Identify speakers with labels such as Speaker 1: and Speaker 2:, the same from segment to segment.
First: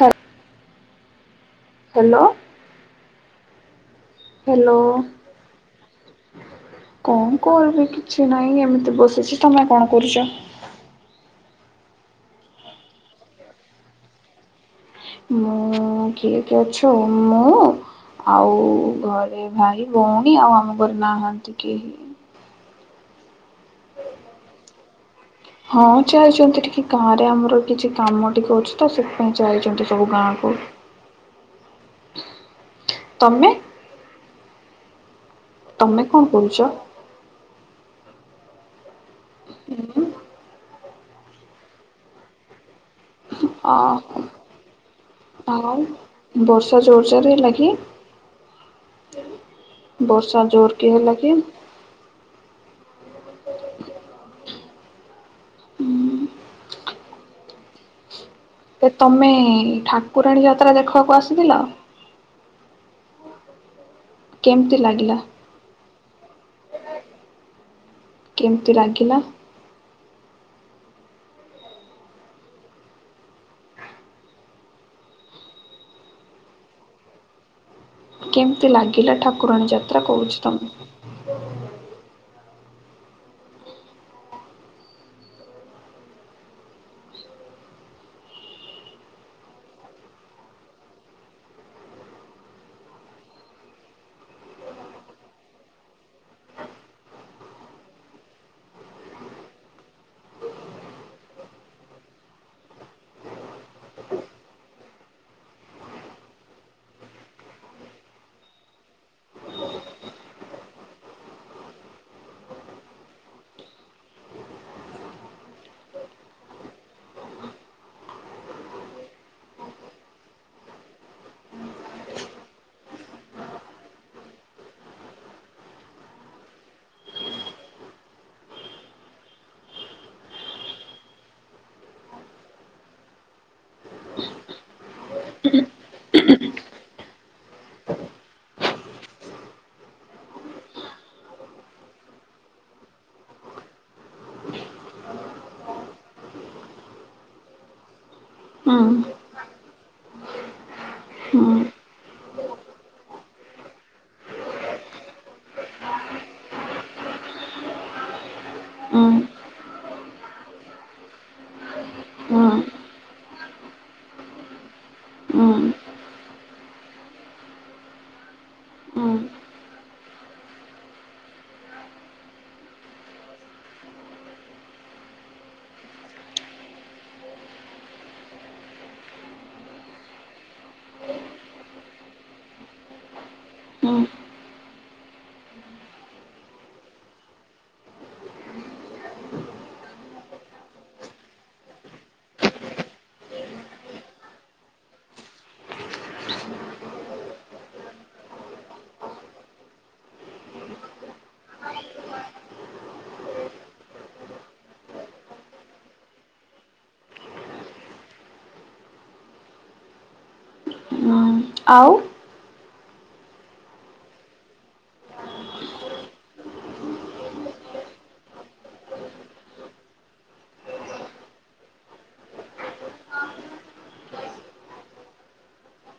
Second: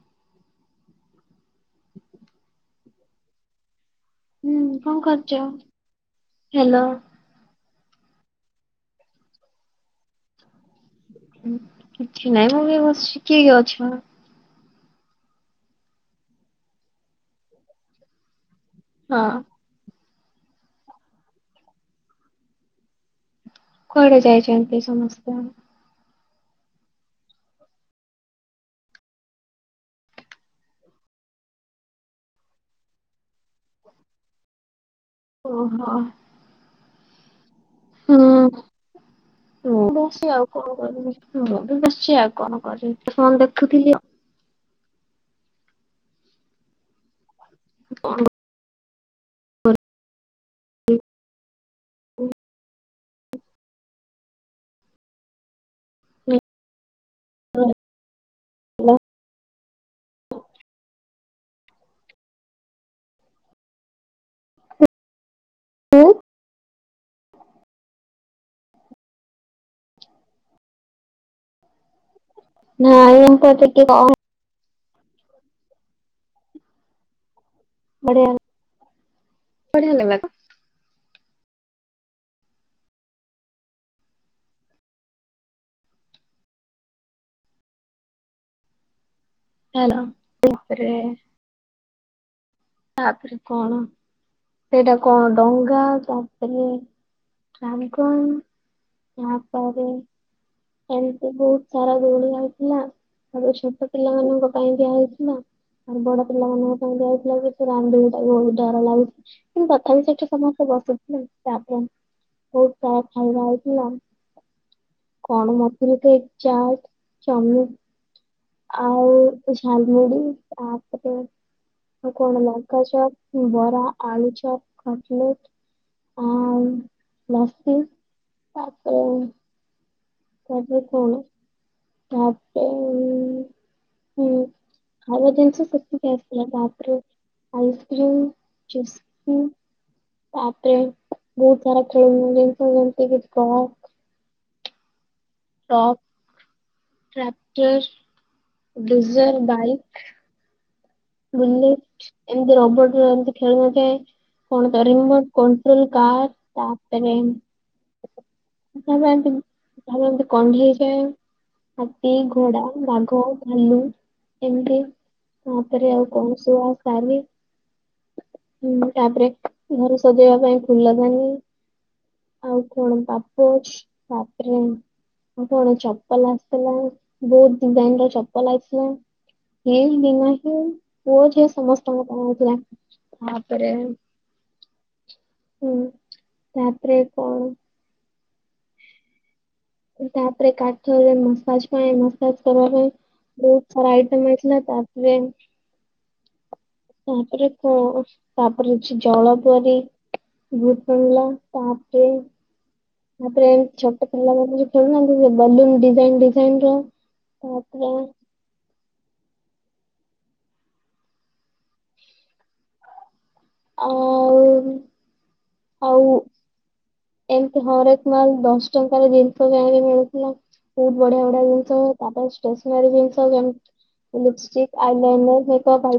Speaker 1: ହଁ। Hello. Hello
Speaker 2: ହୁଁ କଣ କରୁଛ? ହ୍ୟାଲୋ।
Speaker 1: କଣ। କୋଲ ବି କିଛି ନାହିଁ ଏମିତି ବସିଛି ତୁମେ କଣ କରୁଚ?
Speaker 2: କିଛି ନାଇଁ ମୁଁ ବି ବସିଛି କିଏ କି ଅଛ?
Speaker 1: ମୁଁ କିଏ କି ଅଛୁ ମୁଁ ଆଉ
Speaker 2: ହଁ
Speaker 1: ଘରେ ଭାଇ ଭଉଣୀ ଆଉ ଆମ ଘରେ ନାହାନ୍ତି କେହି।
Speaker 2: କୁଆଡେ ଯାଇଛନ୍ତି ସମସ୍ତେ?
Speaker 1: ହଁ ଯାଇଛନ୍ତି ଟିକେ ଗାଁ ରେ ଆମର କିଛି କାମ ଟିକେ ଅଛି ତ ସେଥିପାଇଁ ଯାଇଛନ୍ତି ସବୁ ଗାଁକୁ। ତମେ?
Speaker 2: ଓହୋ।
Speaker 1: ତମେ କଣ କରୁଛ?
Speaker 2: ହୁଁ ବସି ଆଉ କଣ କରିବି? ବସିଚି ଆଉ କଣ କରିବି? ଫୋନ ଦେଖୁଥିଲି ଆଉ
Speaker 1: ଓ ଆଉ। ବର୍ଷା ଜୋର୍ ଜୋର୍ ଲାଗି।
Speaker 2: କଣ କରିବି।
Speaker 1: ବର୍ଷା ଜୋର କି ହେଲା କି?
Speaker 2: [unintelligible]
Speaker 1: ହୁଁ।
Speaker 2: ହୁଁ।
Speaker 1: ଏ ତମେ ଠାକୁରାଣୀ ଯାତ୍ରା ଦେଖିବାକୁ ଆସିଥିଲ। କେମିତି ଲାଗିଲା?
Speaker 2: [unintelligible]
Speaker 1: କେମିତି ଲାଗିଲା?
Speaker 2: [unintelligible] ବଢିଆ
Speaker 1: କେମତି ଲାଗିଲା ଠାକୁରାଣୀ
Speaker 2: ବଢିଆ
Speaker 1: ଯାତ୍ରା
Speaker 2: ଲାଗିଲା ତ
Speaker 1: କହୁଛି ତମକୁ।
Speaker 2: ହେଲାରେ। ତାପରେ କଣ ସେଇଟା କଣ ଡଙ୍ଗା ତାପରେ ରାମଗଜ ତାପରେ ଏମିତି ବହୁତ ସାରା ଦଉଣ ହେଇଥିଲା। ତାବେ ଛୋଟ ପିଲାମାନଙ୍କ ପାଇଁ ଦିଆ ହେଇଥିଲା ଆଉ ବଡ ପିଲାମାନଙ୍କ ପାଇଁ ଦିଆଯଇଥିଲା। ରାମଦେବ ତାକୁ ବହୁତ ଡର ଲାଗୁଛି କିନ୍ତୁ ତଥା ବିି ସେଠି ସମସ୍ତେ ବସୁଥିଲେ ତାପରେ ହଉ ତାଖାଇବା ହେଇଥିଲା। [unintelligible] ଆଉ ଝାଲମୁଢି ତାପେରେ କଣ ଲଙ୍କା ବରା ଆଳୁଚପ ଖଟଲେଟ, ଆଉ ଲସି ତାପରେ ତାପରେ କଣ? ଆପ ହଁ ଖା ଖାଇବା ଜିନିଷ ବାପରେ ଆଇସ୍କ୍ରିମ୍ ଚୁସ୍ କୁ। ତାପରେ ବହୁତ ସାରା ଖେଳୁନ ଜିନିଷ ଯେମତି କିଛି କହ। ଟପ
Speaker 1: ଉଁ
Speaker 2: ଟ୍ରାକ୍ଟର ଗଡିଜର ବାଇକ୍
Speaker 1: ହୁଁ
Speaker 2: ବୁଲିଲେ ଏମତି ରବଟରେ ଏମିତି ଖେଳୁନଥାଏ। କଣ ରିମୋଟ କଣ୍ଟ୍ରୋଲ କାର ତାପରେ
Speaker 1: ଉଁ
Speaker 2: ତାପରେ ଏମତି ତାପରେ ଏମିତି କଣ୍ଢେଇଯାଏ ହାତୀ,
Speaker 1: ଉଁ
Speaker 2: ଘୋଡା, ବାଘ, ଭାଲୁ ଏମିତି।
Speaker 1: ଉଁ
Speaker 2: ତାରେ ଆଉ କହୁଛୁ ଆଉ କାଲି ହୁଁ
Speaker 1: ଉଁ
Speaker 2: ତାପରେ ଘରେ ସଜେଇବା ପାଇଁ ଫୁଲ ଜାନି ଆଉ କଣ ବାପ ଅଛି ବାପରେ କଣ ଚପଲ ଆସିଥିଲା ବହୁତ ଡିଜାଇନ ର ଚପଲ ଆସିଥିଲା। ଏ ନିନା ପୁଅ ଝିଅ ସମସ୍ତଙ୍କ ପାଇଁଥିଲା ତାପରେ
Speaker 1: ଉଁ
Speaker 2: ହୁଁ ତାପରେ କଣ ତାପରେ କାଠରେ ମସାଜ୍ ପାଇଁ ମସାଜ କରିବା ପାଇଁ ବହୁତ ସାରା ଆଇଟମ୍ ଆଇଥିଲା ତାପରେ
Speaker 1: [inaudible]
Speaker 2: ତାପରେ କ ତାପରେ ହଛି ଜଳ ବୁଆରୀ। ଭୁଙ୍ଗଲା ତାପରେ ତାପରେ ଏ ଛୋଟ ପିଲା ମାନେ ଯଉ ଖେଳୁନାହାନ୍ତି ସେ ବଲୁନ ଡିଇନ ଡିଇନ ର [unintelligible]
Speaker 1: ଉଁ ଆଉ
Speaker 2: ଆଉ ହଉ ଏମତି ହରେକ ମାଲ ଦଶ ଟଙ୍କାର ଜିନିଷ କହିକି ମିଳୁଥିଲା। ବହୁତ ବଢିଆ ବଢିଆ ଜିନିଷ ତାପରେ ଷ୍ଟେସନାରୀ ଜିନିଷ କେତି ଲିପଷ୍ଟିକ ଆଇ ଲାଇନର୍ ହେ କପ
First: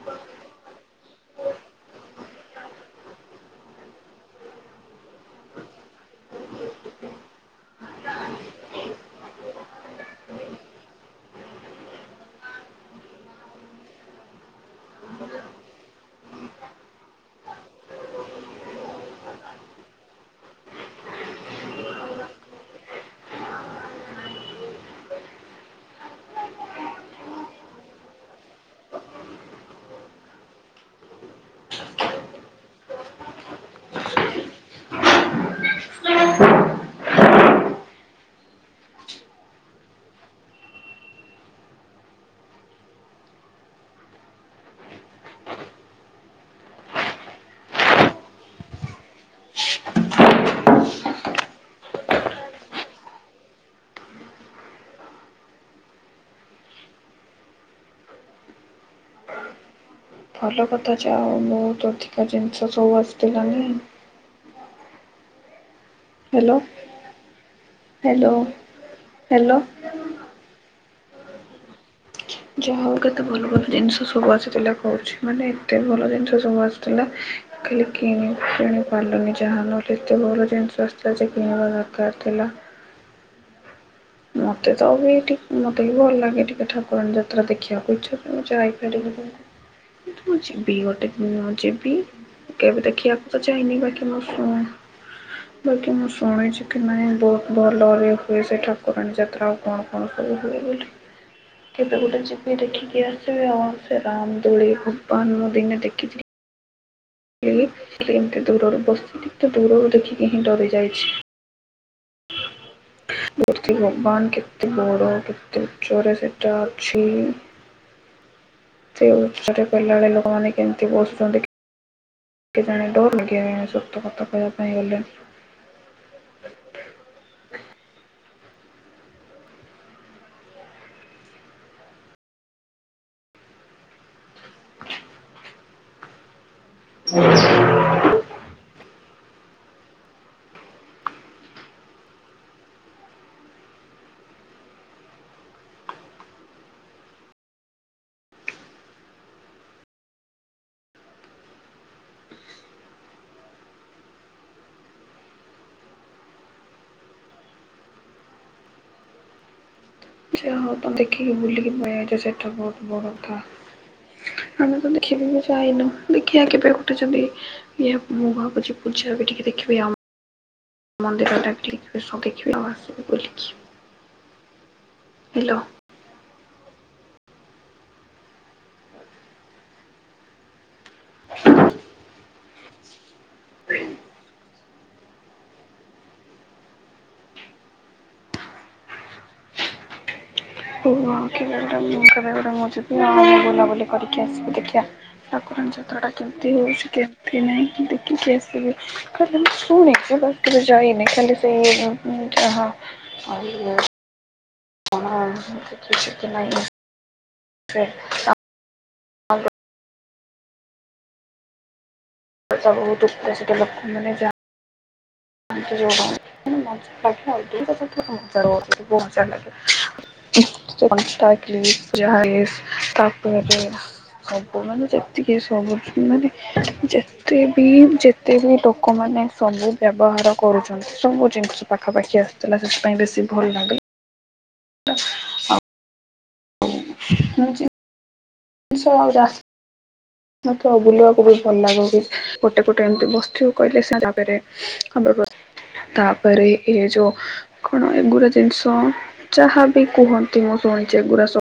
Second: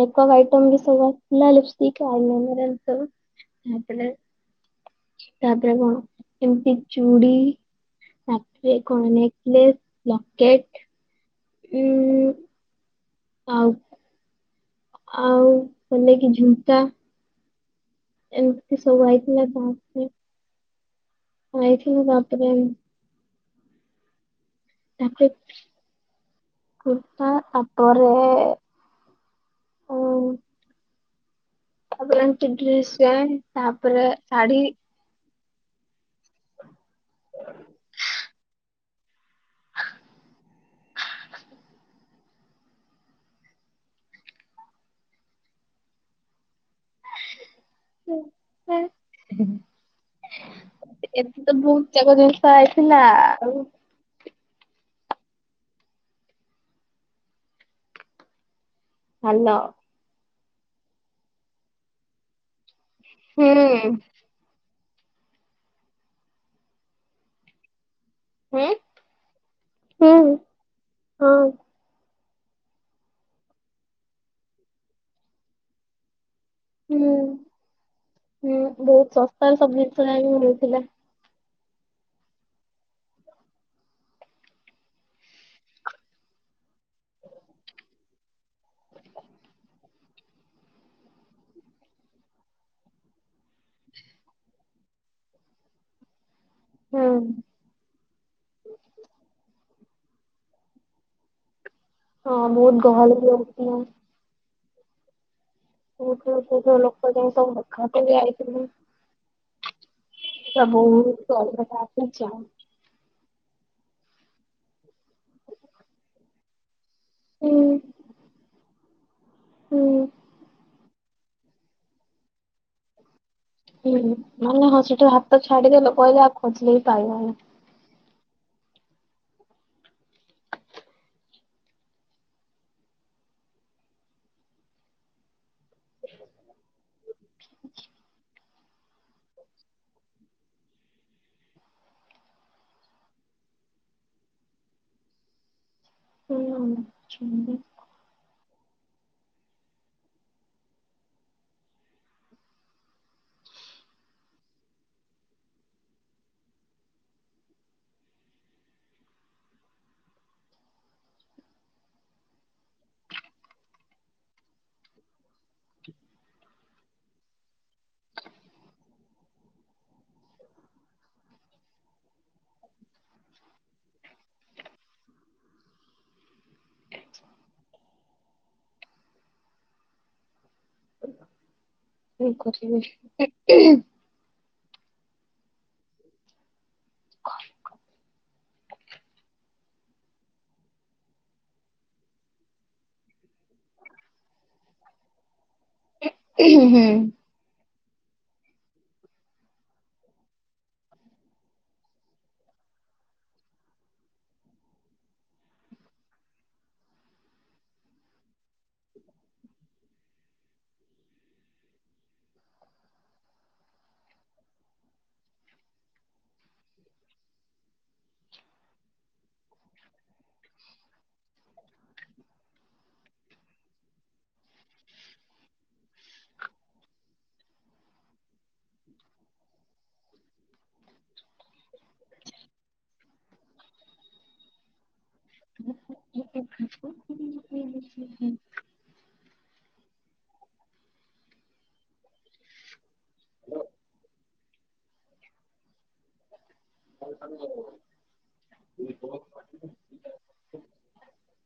Speaker 2: ମେକଅପ ଆଇଟମ ବି ସବୁ ଆସିଥିଲା ଲିପଷ୍ଟିକ ଆଲ ମର୍ନ୍ତ [unintelligible] ତା ଦାରା କଣ ଏମିତି ଚୁଡି ତାପରେ କଣ ନେକେଲେସ ଲକେଟ ହଁ ଆଉ ଆଉ [unintelligible] ଝୁମ୍ତା ଏମିତି ସବୁଆଇଥିଲା ଗରେ ଆାଇଥଙ୍ଗ ତାପରେ ତାପରେ ଖଟ ତାପରେ ଉ ତାପରେସେଣ୍ଟ ତାପରେ ଶାଢୀ [unintelligible] ଏତେ ତ ବହୁତ ଯକ ଜିନିଷ ଆଇଥିଲା ଆଉ ହ୍ୟାଲୋ
Speaker 1: ଭଲ କଥା ଯେ ଆଉ ବହୁତ ଅଧିକା ଜିନିଷ ସବୁ ଅ
Speaker 2: ହଁ
Speaker 1: ହ୍ୟାଲୋ ହ୍ୟାଲୋ
Speaker 2: ହୁଁ
Speaker 1: ହ୍ୟାଲୋ
Speaker 2: ହୁଁ ହଁ
Speaker 1: ଯାହା ହଉ କେତେ ଭଲ ଭଲ ଜିନିଷ ସବୁ ଆସିଥିଲା କହୁଛି ମାନେ ଏତେ ଭଲ ଜିନିଷ ସବୁ ଆସି
Speaker 2: ହୁଁ
Speaker 1: ଖାଲି କିଣି
Speaker 2: ହୁଁ
Speaker 1: କିଣି
Speaker 2: ବହୁତ
Speaker 1: ପାରିଲନି
Speaker 2: ଶସ୍ତାରେ
Speaker 1: ଯାହା
Speaker 2: ସବୁ
Speaker 1: ନହେଲେ
Speaker 2: ଜିନିଷ
Speaker 1: ଏତେ
Speaker 2: ଯାଇକି
Speaker 1: ଭଲ
Speaker 2: ମିଳୁଥିଲା
Speaker 1: ଜିନିଷ ଆ ସଜ କିଣିବା ଦରକାର ଥିଲା ମତେ ତ ବିିକ ମତେ ବି ଭଲ ଲାଗେ ଟିକେ ଠାକୁରାଣ ଯାତ୍ରା ଦେଖିବାକୁ ଇଚ୍ଛା କରାଇ ଟ ତୁ ମୁ ଯିବି ଗୋଟେ ଦ ଯିବି କେବେ ଦେଖି ଆପ ତ ଚାଇନି ବାକି ମୁଁ ସଣ ବାକି ମୁଁ ସୋନିଛି
Speaker 2: ହୁଁ
Speaker 1: ଲୋକମାନେ ବହୁତ ଭଲରେ ହୁଏ ସେ ଠାକୁରାଣୀ ଯାତ୍ରା ଆଉ କଣ କଣ ସବୁ ହୁଏ ବୋଲି କେବେ ଗୋଟେ
Speaker 2: ହଁ
Speaker 1: ଯିବି
Speaker 2: ବହୁତ
Speaker 1: ଦେଖିକି
Speaker 2: ଗହଳି ବି
Speaker 1: ଆସିବି ଆଉ
Speaker 2: ହଉଥିଲା
Speaker 1: ସେ ରାମ ଦୋଳି ଭଗବାନ ମୁଁ ଦିନେ ଦେଖିଥିଲି
Speaker 2: [unintelligible] ଦେଖା କରି
Speaker 1: ଏମିତି
Speaker 2: ଆଇଥିଲେ
Speaker 1: ଦୂରରୁ ବସି କିନ୍ତୁ ଦୂରରୁ ଦେଖିକି ହିଁ ଡରି ଯାଇଛି
Speaker 2: ସରି ବଟ ଚା
Speaker 1: ମୂର୍ତ୍ତି ଭଗବାନ୍ କେତେ ବଡ଼ କେତେ ଜୋର୍ ସେ ଏଟା ଅଛି।
Speaker 2: ହୁଁ
Speaker 1: ଏତେ ଉଚ୍ଚା ଟା
Speaker 2: ହୁଁ
Speaker 1: କଲା ବେଳେ ଲୋକମାନେ କେମିତି ବସୁଛନ୍ତି କେଜାଣି ଡୋର୍ ଲଗେଇବା ପାଇଁ କା ଜଣେ ଅଛି।
Speaker 2: ହୁଁ ମାନେ ହଁ ସେଠୁ ହାତ ଛାଡିଦେଲେ ପଇଲେ ଆଉ ଖୋଜିଲେ ବିି ପାଇବନି।
Speaker 1: [inaudible]
Speaker 2: ହୁଁ ଶୁଭୁଚି ପା।
Speaker 1: ଯାହା ହଉ ତ ଦେଖିକି ବୁଲିକି ମନ୍ ଯୋଉ ସେଟା ବୋହୁତ୍ ବଡ଼ ଟା। ଆମେ ତ ଦେଖିନୁ କି ଯାଇନୁ ଦେଖିବା କେବେ ଗୋଟେ ଯଦି ଇଏ ମୁଁ ଭାବୁଚି ଯୋଉ ପୂଜା ଦେଖିବି ଆଉ ଆମ ମନ୍ଦିରଟାକୁ ବି ଏଇ ସବ୍ ଦେଖିବି ଆଉ ଆସିବି ବୁଲିକି ହେଲୋ।
Speaker 2: [unintelligible] କହ?
Speaker 1: କେହି ନୁହଁ କିଲୋମିଟର ପାଇଁ ମୁଁ ଯିବି ଆଉ ବୁଲାବୁଲି କରିକି ଆସିବି ଦେଖିବା। ଠାକୁରଙ୍କ ଚିତ୍ର ଟା କେମିତି ହେଇଛି କେମତି ନାହିଁ ଦେଖିକି ଆସିବି। [unintelligible] [unintelligible] [unintelligible] [unintelligible] ହୁଁ ସେ କଣ୍ଟା କ୍ଲିପ୍ ଯାହା ହେଲେ ବି ତାପରେ ବି ସବୁ ମାନେ ଯେତିକି ସବୁ ମାନେ ଯେତେ ବି ଯେତେ ବି ଲୋକମାନେ ସବୁ ବ୍ୟବହାର କରୁଛନ୍ତି ସବୁ ଜିନିଷ ପାଖାପାଖି ଆସୁ ଥିଲା ସେଥିପାଇଁ ବେଶୀ ଭଲ୍ ଲାଗିଲା। ଆଉ। ମୁଁ ଯେମିତି।
Speaker 2: ହୁଁ ହୁଁ ହୁଁ।
Speaker 1: [unintelligible] ମତେ ଆଉ ବୁଲିବାକୁ ବୋହୁତ୍ ଭଲ୍ ଲାଗେ ବି ଗୋଟେ ପଟେ ଏମିତି ବସିଥିବ କହିଲେ ସେରେ ଆସେ ଏଇଠିକି। [unintelligible] ଚୋରୀ ହେଇପାରେ ଏ ଯୋଉ କଣ ଏଗୁଡ଼ା ଜିନିଷ ଯହା ବି କୁହନ୍ତି ମୁଁ ଶୁଣିଛି ଏଗୁଡ଼ା ସବୁ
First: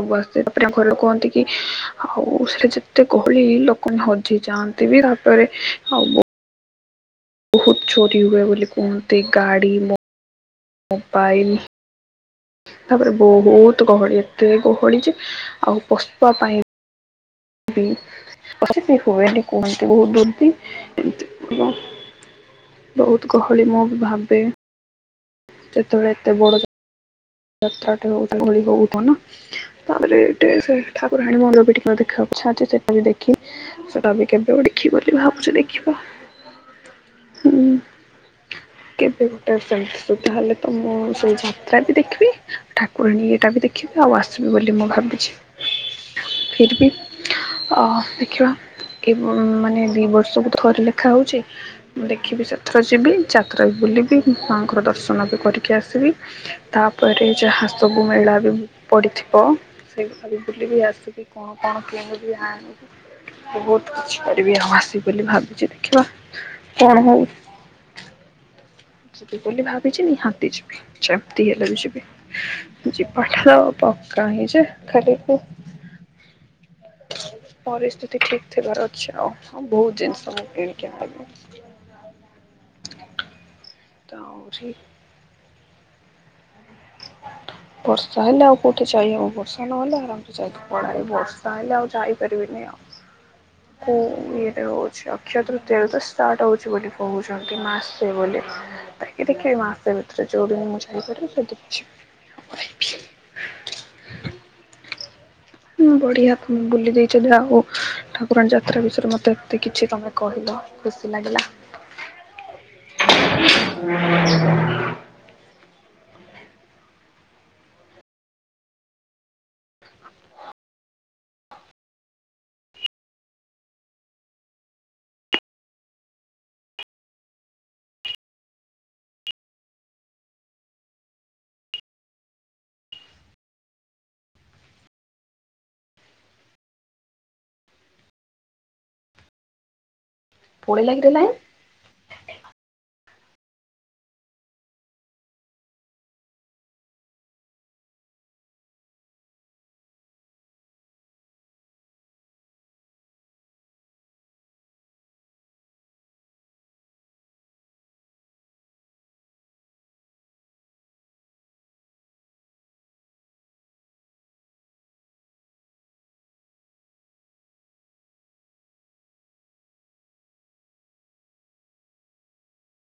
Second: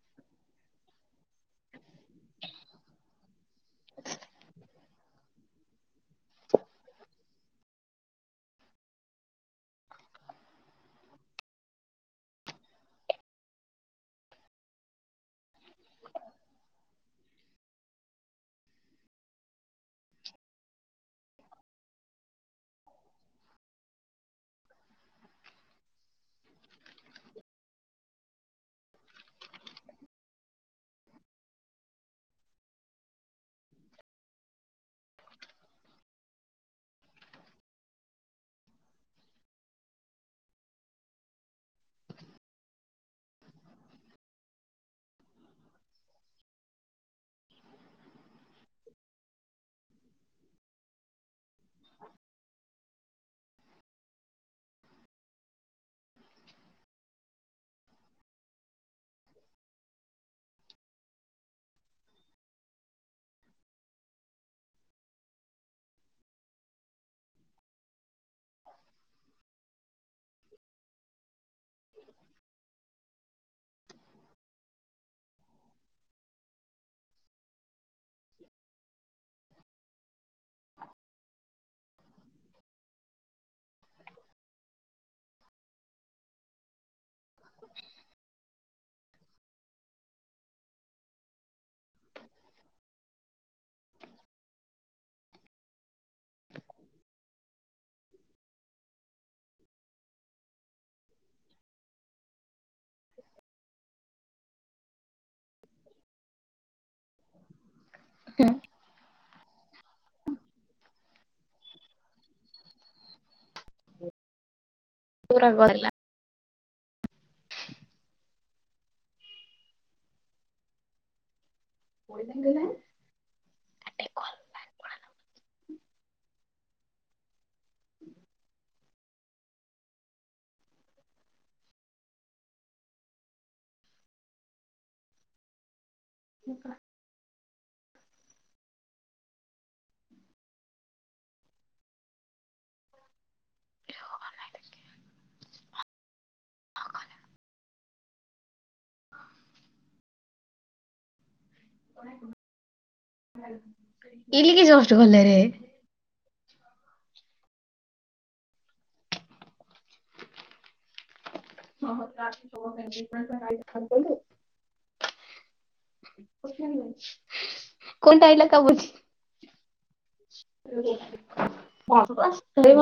Speaker 1: ସବୁ ଆସେ। ତାପରେ ଆମ ଘର ଲୋକ କୁହନ୍ତି କି? ହଁ ହଉ ସେ ଯେତେ ଗହଳି ଲୋକମାନେ ହଜିଯାଆନ୍ତି। ବସି ଥିବି ତାପରେ ଆଉ ବୋହୁତ୍ ଚୋରି ହୁଏ ବୋଲି କୁହନ୍ତି ଗାଡ଼ି ମ୍ ମୋବାଇଲ୍ ତାପରେ ବୋହୁତ୍ ଗହଳି ଏତେ ଗହଳି ଯେ ଆଉ ପଶିବା ପାଇଁ କି ଅତିବି ହୁଏନି କୁହନ୍ତି ବୋହୁତ୍ ବି ଏମିତି ବୋହୁତ୍ ଗହଳି ମୁଁ ବି ଭାବେ? ସେତେବେଳେ ଏଟେ ବଡ଼ ଜଗା ଯାତ୍ରା ଠି ବୋହୁତ୍ ଗହଳି ହୋଉ ଥିବ ନା? ତାପରେ ଏଠି ସେ ଠାକୁରାଣୀ ମନ୍ଦିର ବି ଏଠିକି ପୁରା ଦେଖା ଯାଉଛି। ଆଚ୍ଛା ଆଚ୍ଛା। ସେଟା ବି ଦେଖିବି। ସେଟା ବି କେବେ ଗୋଟେ ଦେଖିବି ବୋଲି ଭାବୁଛି ଦେଖିବା ହୁଁ। କେବେ ଗୋଟେ ସେମିତି ତାହେଲେ ତ ମୁଁ ସେଇ ଯାତ୍ରାରେ ବି ଦେଖିବି। ଠାକୁରାଣୀ ଏଟା ବି ଦେଖିବି ଆଉ ଆସିବି ବୋଲି ମୁଁ ଭାବିଛି। ଫିର୍ ବି ଅହ୍ ଦେଖିବା ଏ ମ୍ ମାନେ ଦି ବର୍ଷକୁ ଥରେ ଲେଖା ହୋଉଛି। ମୁଁ ଦେଖିବି ସେ ଥର ଯିବି। ଯାତ୍ରା ବି ବୁଲିବି ମାଆଙ୍କର ଦର୍ଶନ ବି କରିକି ଆସିବି। ତାପରେ ଯାହା ସବୁ ମେଳା ବି ପଡ଼ିଥିବ ସେଗୁଡ଼ା ବି ବୁଲିବିି ଆସିବି। କଣ କଣ କିଣିକି ଆଣିବି। ବୋହୁତ୍ କିଛି କରିବି। ଆଉ ଆସିବି ବୋଲି ଭାବିଛି ଦେଖିବା କଣ ହଉ ଯିବି ବୋଲି ଭାବିଚି ନିହାତି ଯିବି। ଯେମତି ହେଲେବି ଯିବି। ଯିବାଟାର ପକ୍କା ହିଁ ଯେ ଖାଲି ପରିସ୍ଥିତି ଠିକ ଥିବାର ଅଛି ଆଉ ବହୁତ ଜିନିଷ ମୁ କିଣିକି ଆଣିମି। ତଉରି ବର୍ଷା ହେଲେ ଆଉ କୋଉଠି ଯାଇହବ ବର୍ଷା ନହେଲେ ଆରାମସ ଯାଇ ପଳାରେ ବର୍ଷା ହେଲେ ଆଉ ଯାଇପାରିବିନି ଆଉ। ଇଏଟ ହଉଛି ଅକ୍ଷୟ ତୃତୀୟରେ ତ ଷ୍ଟାର୍ଟ ହଉଛି ବୋଲି କହୁଛନ୍ତି ମାସେ ବୋଲି। ତାକି ଦେଖିବ ମାସେ ଭିତରେ ଯୋଉଦିନ ମୁଁ ଯାଇପାରିବି ସେ ଦିନ ଯିବି। ବଢ଼ିଆ ତମେ ବୁଲି ଦେଇଚ ଯା ହଉ ଠାକୁରାଣୀ ଯାତ୍ରା ବିଷୟରେ ମୋତେ କିଛି ତମେ କହିଲ ଖୁସି ଲାଗିଲା। [inaudible]
Speaker 2: ପୁରା ଗହିଲା। ପହିଲଙ୍ଗ [unintelligible]
Speaker 1: ପଳେଇଲା କିରେ ଲାଇନ?
Speaker 2: [unintelligible] ଇଲ କି ଯଷ୍ଟ ଗଲୋରେ। ହଁ ଆ କଲୁ। କନଟା ଆଲା କା ବୁ [unintelligible]